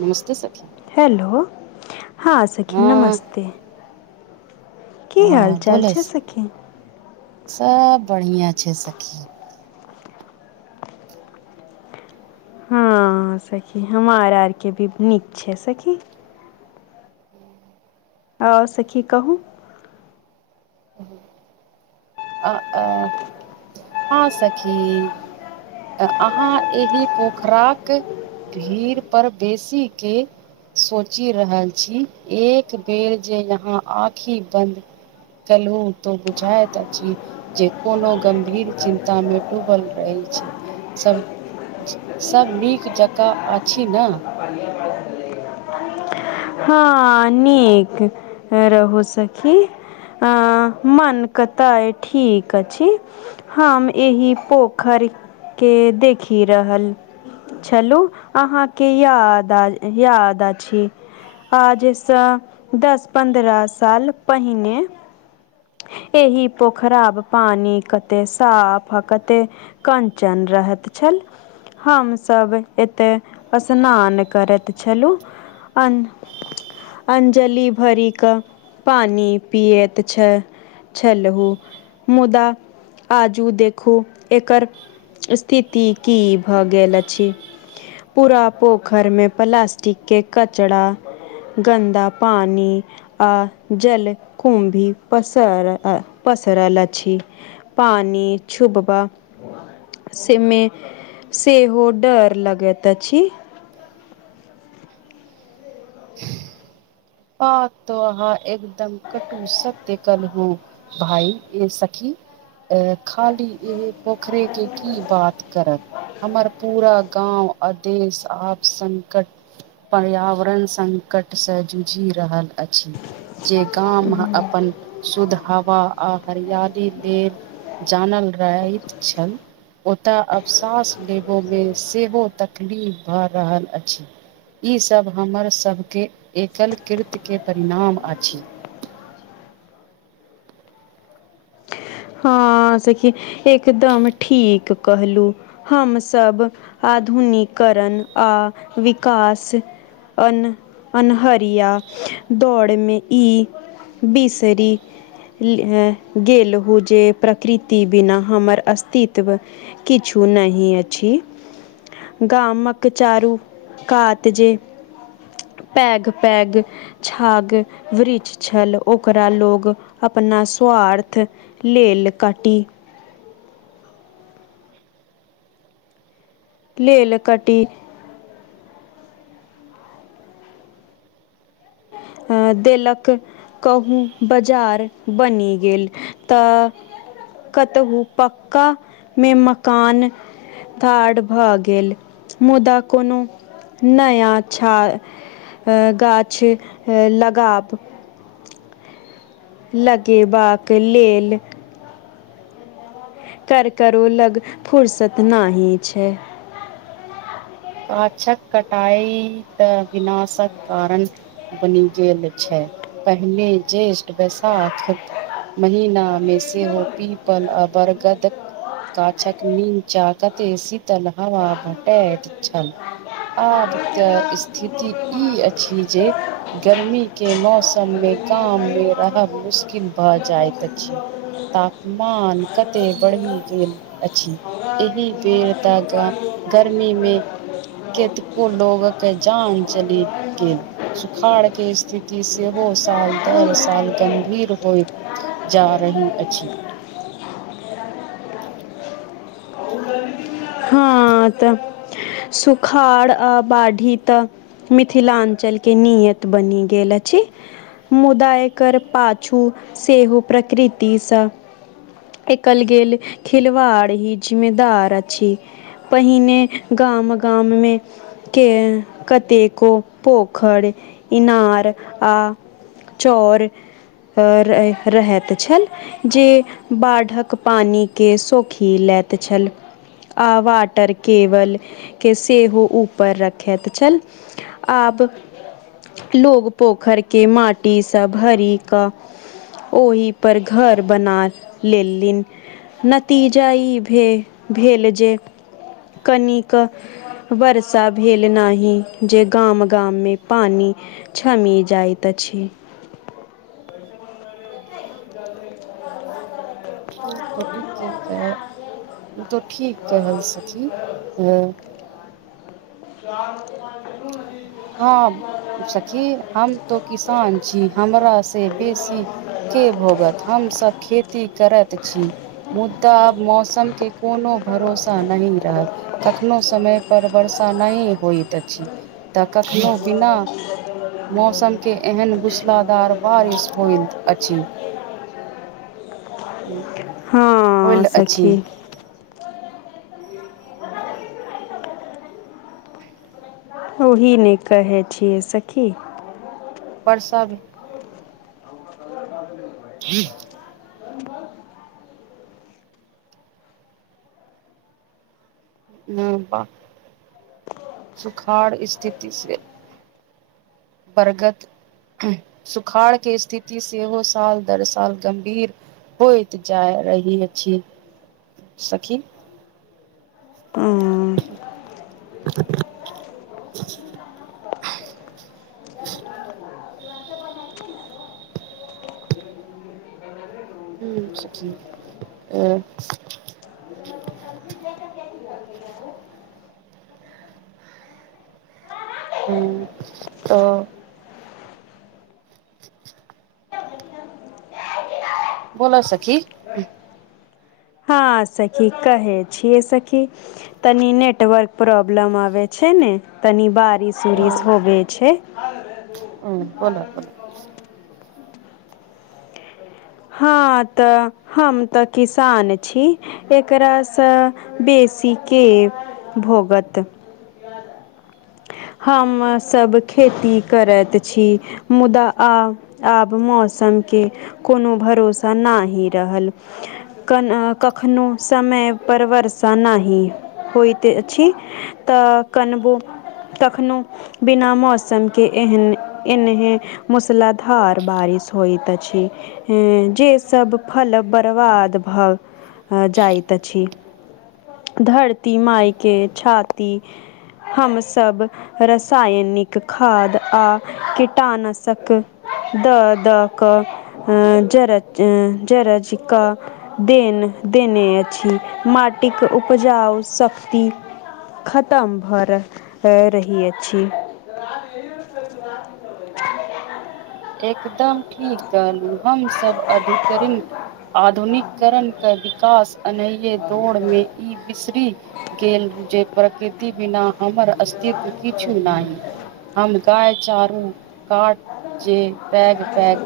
नमस्ते सखी। हेलो, हँ, सखी हँ नमस्ते। की हाल हँ चाल बोलस छै सखी। सब बढ़िआँ छै सखी। हँ सखी, हम आ आरके भी नीक छै सखी। आओर सखी कहू। [unintelligible] आ, आ, हँ सखी! अहाँ एहि पोखराक भीड़ पर बेसी के सोचि रहल छी, एक बेर जे यहाँ आँखि बन्द कलू तो बुझाइत जे कोनो गम्भीर चिन्तामे डूबल रहैत छी, सभ सब नीक जकाँ अछि ने। हँ नीक रहू, सखी! अ मन कतइ ठीक अछि। हम एहि पोखरि के देखि रहल। चलू अहाँके याद याद अछि। आ सँ दस पन्द्रह साल पहिने एहिह पोखराब पानी कते साफ, कते कञ्चन रहैत छल। हमसभ एते स्नान करैत छलु। अन अंजलि भर क पानि पियत छै छलहु, मुदा आजू देखू एकर स्थिति की भऽ गेल अछि। पूरा पोखरि मे प्लास्टिक के कचड़ा। गन्दा पानि! आ जल कुम् भी, पसर पसरल अछि। पानि छुभबा सेमे, सेहो डर लगैत अछी। बात तो अहाँ एकदम कटूससत्य कहली। ओ भाइ ए सखी! अ खाली ई पोखरे के की बात करब। हमर पूरा गाँव आदेश आप सङ्कट। पर्यावरण संकट सँ जू जी रहल अछि, जे गाम अपन शुद्ध हवा आ हरियाली लेल जानल रहैत छल। ओतय अब सास लेबोमे, सेहो तकलीफ भऽ रहल अछि। ई सब हमर सबके केल कृतके, परिणाम अछि। हँ सखी, एकदम ठीक कहलू। हमसभ आधुनिकिकरण, आ विकास अन अन्हरिया दौड़मे ई बिसरी गेललहु। जे प्रकृति बिना, हमर अस्तित्व किछु नहि अछि। गामक चारू कात जे पैघ-पैघ छाग वृक्ष छल ओकरा लोग, अपना स्वार्थ लेल ल काटी लेल कटी अ देलक। कहूँ बाजार बनि गेल, तऽ कतहुू पका मे मकान। धार भऽ गेल, मुदा कोनो नया छ गाछ लगाब लगेबाक लेल। कर करो लग फुर्सत न ही छै। गाछक कटाई तऽ विनाशक कारण बनि गेलल छै, पहिने जेष्ठ, बैशाख महीनामे सेहो पीपल अ बरगद काछक नीम्चा कथे शीतल हवा भटैत [unintelligible] आब तऽ स्थिति ई अछि जे गर्मी के मौसम सम मे गाम मे रहब मुश्किल भऽ जाइत अछि ता मान कते बढ़ी गेल अछि, एहि बेर ता गा गर्मी मे कतेको लोग के जान चलि गेल। सुखाड़ के स्थिति से हो साल दर साल गम्भीर होइत जा रही अछि। हाँ त सुखाड़ आ बाढ़ी त मिथिलाञ्चल के नियत बनी गेल अछि। मुदा इकर पाछू सेहो प्रकृतिसँ के कल गेल खिलवाड़ ही जिम्मेदार अछि। पहिने गाम गाम मे के कतेको पोखरि, इनार आ चौर र रहत उछल। जे बाढ़क पानी के सौखी लैत छल, आवा टर केवल सेहो ऊपर रखेएत छल, आब लोग पोखर के माटी सब भरी क ओहि पर घर बना लेलिन। नतीजा ई भेल भेल जे कनिक वर्षा भेल नाही जे गाम गाम मे पानि छमी जाइत अछि। ओ तऽ ठीक छै तऽ ओ तऽ ठीक त सखी। [unintelligible] हँ सखी, हम तो किसान छी हमरा से बेसी के भोगत हमसभ खेती करत छी। मुद्दा आब मौसम के कोनो भरोसा नहीं रहल। कखनो समय पर वर्षा नहि होइत अछि। तऽ कखनो बिना मौसम के एहन मूसलाधार बारिश होइत अछि [unintelligible] हँ, होयल अछि सखी। ओही नै कहै छियै सखी। बरसल [unintelligible] [unintelligible] [unintelligible] मुदा सुखाड़ स्थिति से बरगत सुखाड़ के स्थिति सेहो साल दर साल गंभीर होइत जा रही अछि सखी। उम्म हं सखी अ [unintelligible] ह्म्म, तऽ बोलअ सखी। हाँ सखी, कहै छियै सखी। तनी नेटवर्क प्रॉब्लम आबै छै ने, तनि हँ बारिश-उरिस होबे छै। हं, बोलअ-बोलअ। हँ तऽ हम तऽ किसान छी। एकरा स बेसी के भोगत हम सब खेती करत छी। मुदा आब, आब मौसम के कुनो भरोसा नाहि रहल। कन अ कखनो समय पर वर्षा नाहि होइत अछि। तऽ कनबो तखनो बिना मौसम के एहन एनहे मूसलाधार बारिश होइत अछि। ह्म्म, जे सभ फल बरबाद भऽ जाइत अछि। धरती माई के छाती हमस सब रसायनिक खाद्य आ कीटाणशक द-द क जरज, जरज क देन देने अछी, माटिक उपजाऊ सख्ती खतम भऽ रह रही अछि। [unintelligible] एकदम ठीक कहलु हमसभ अधिकरण आधुनिककरण क विकास अनैये दौड़ में ई बिसरी गेल जे प्रकृति बिना हमर अस्तित्व किछु नाहि, हम गाय चारू काट पैग-पैग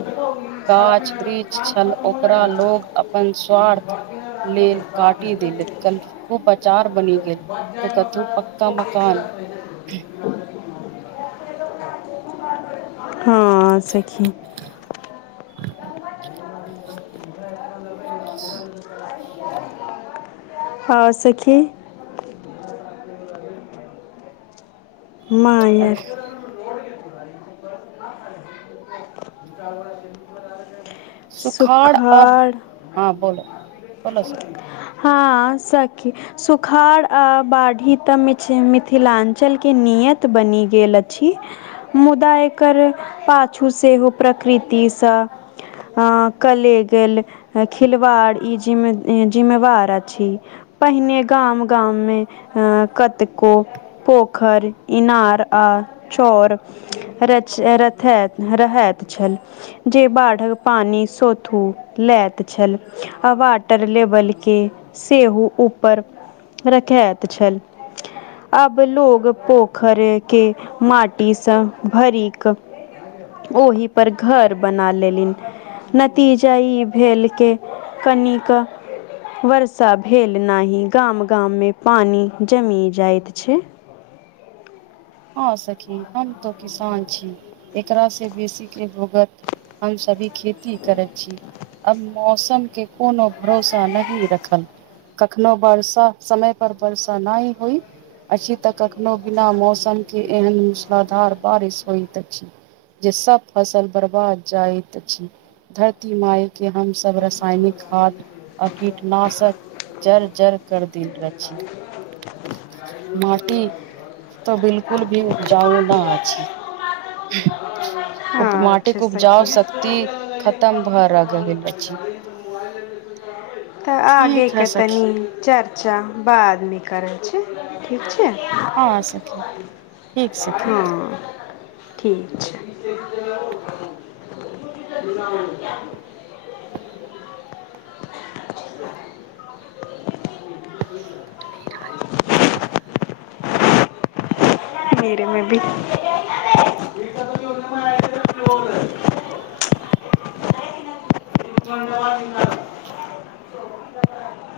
गाछ-वृक्ष छल ओकरा लोग अपन स्वार्थ लेल काटि देलक, कनिकबो बचार बनि गेल। तऽ कथु पक्का मकान हँ, सखी। [unintelligible] और सखी। माँ यै सुखाड़ हँ, बोल बोल सखी। हँ, सखी। सुखाड़ आ बाढ़ी तऽ मि मिथिलाञ्चलके नियत बनि गेल अछि। मुदा एकर पाछू सेहो प्रकृतिसँ कलेगएल खिलवाड़ ई जिम्मे जिम्मेवार अछि। पहिने गाम गाम मे अ कतको पोखरि, इनार आ चौर रच रथे रहैत छल। जे बाढ़क पानि सोथू लेैत छल आ वाटर लेबलके, सेहो ऊपर रखैत छल। अब लोग पोखर के माटीसँ भरिक ओहि पर, घर बना लेलिन। नतीजा ई भेल के, कनिक कँ वर्षा भेल नहि, गाम- गाममे पानि जमि जाइत छै। हँ सखी! हम तो किसान छी, एकरा से बेसी के भोगत। हम सभी खेती करैत छी अब मौसम के कोनो भरोसा नहि रखल। कखनो वर्षा समय पर वर्षा नहि होइ। अछि, तऽ कखनो बिना मौसम के एहन मूसलाधार बारिश होइत अछि। जे सब फसल बर्बाद जाइत अछि, धरती माय के हम सब रसायनिक खाद, आ कीटनाशक जड़ जर कर देल अछि। [inaudible] माटी तऽ बिलकुल भी उपजाउ न अछि। उ अच्छा माटिक उपजाउ सखी शक्ति खतम भ रगल अछि। तऽ आगे ठीक है क सखी तनी चर [unintelligible] चर्चा बाद करै छी। ठीक छै, हँ सखी ठीक सखी हँ। ठीक छै [unintelligible] [unintelligible] मेेरे मे भी [unintelligible] [inaudible]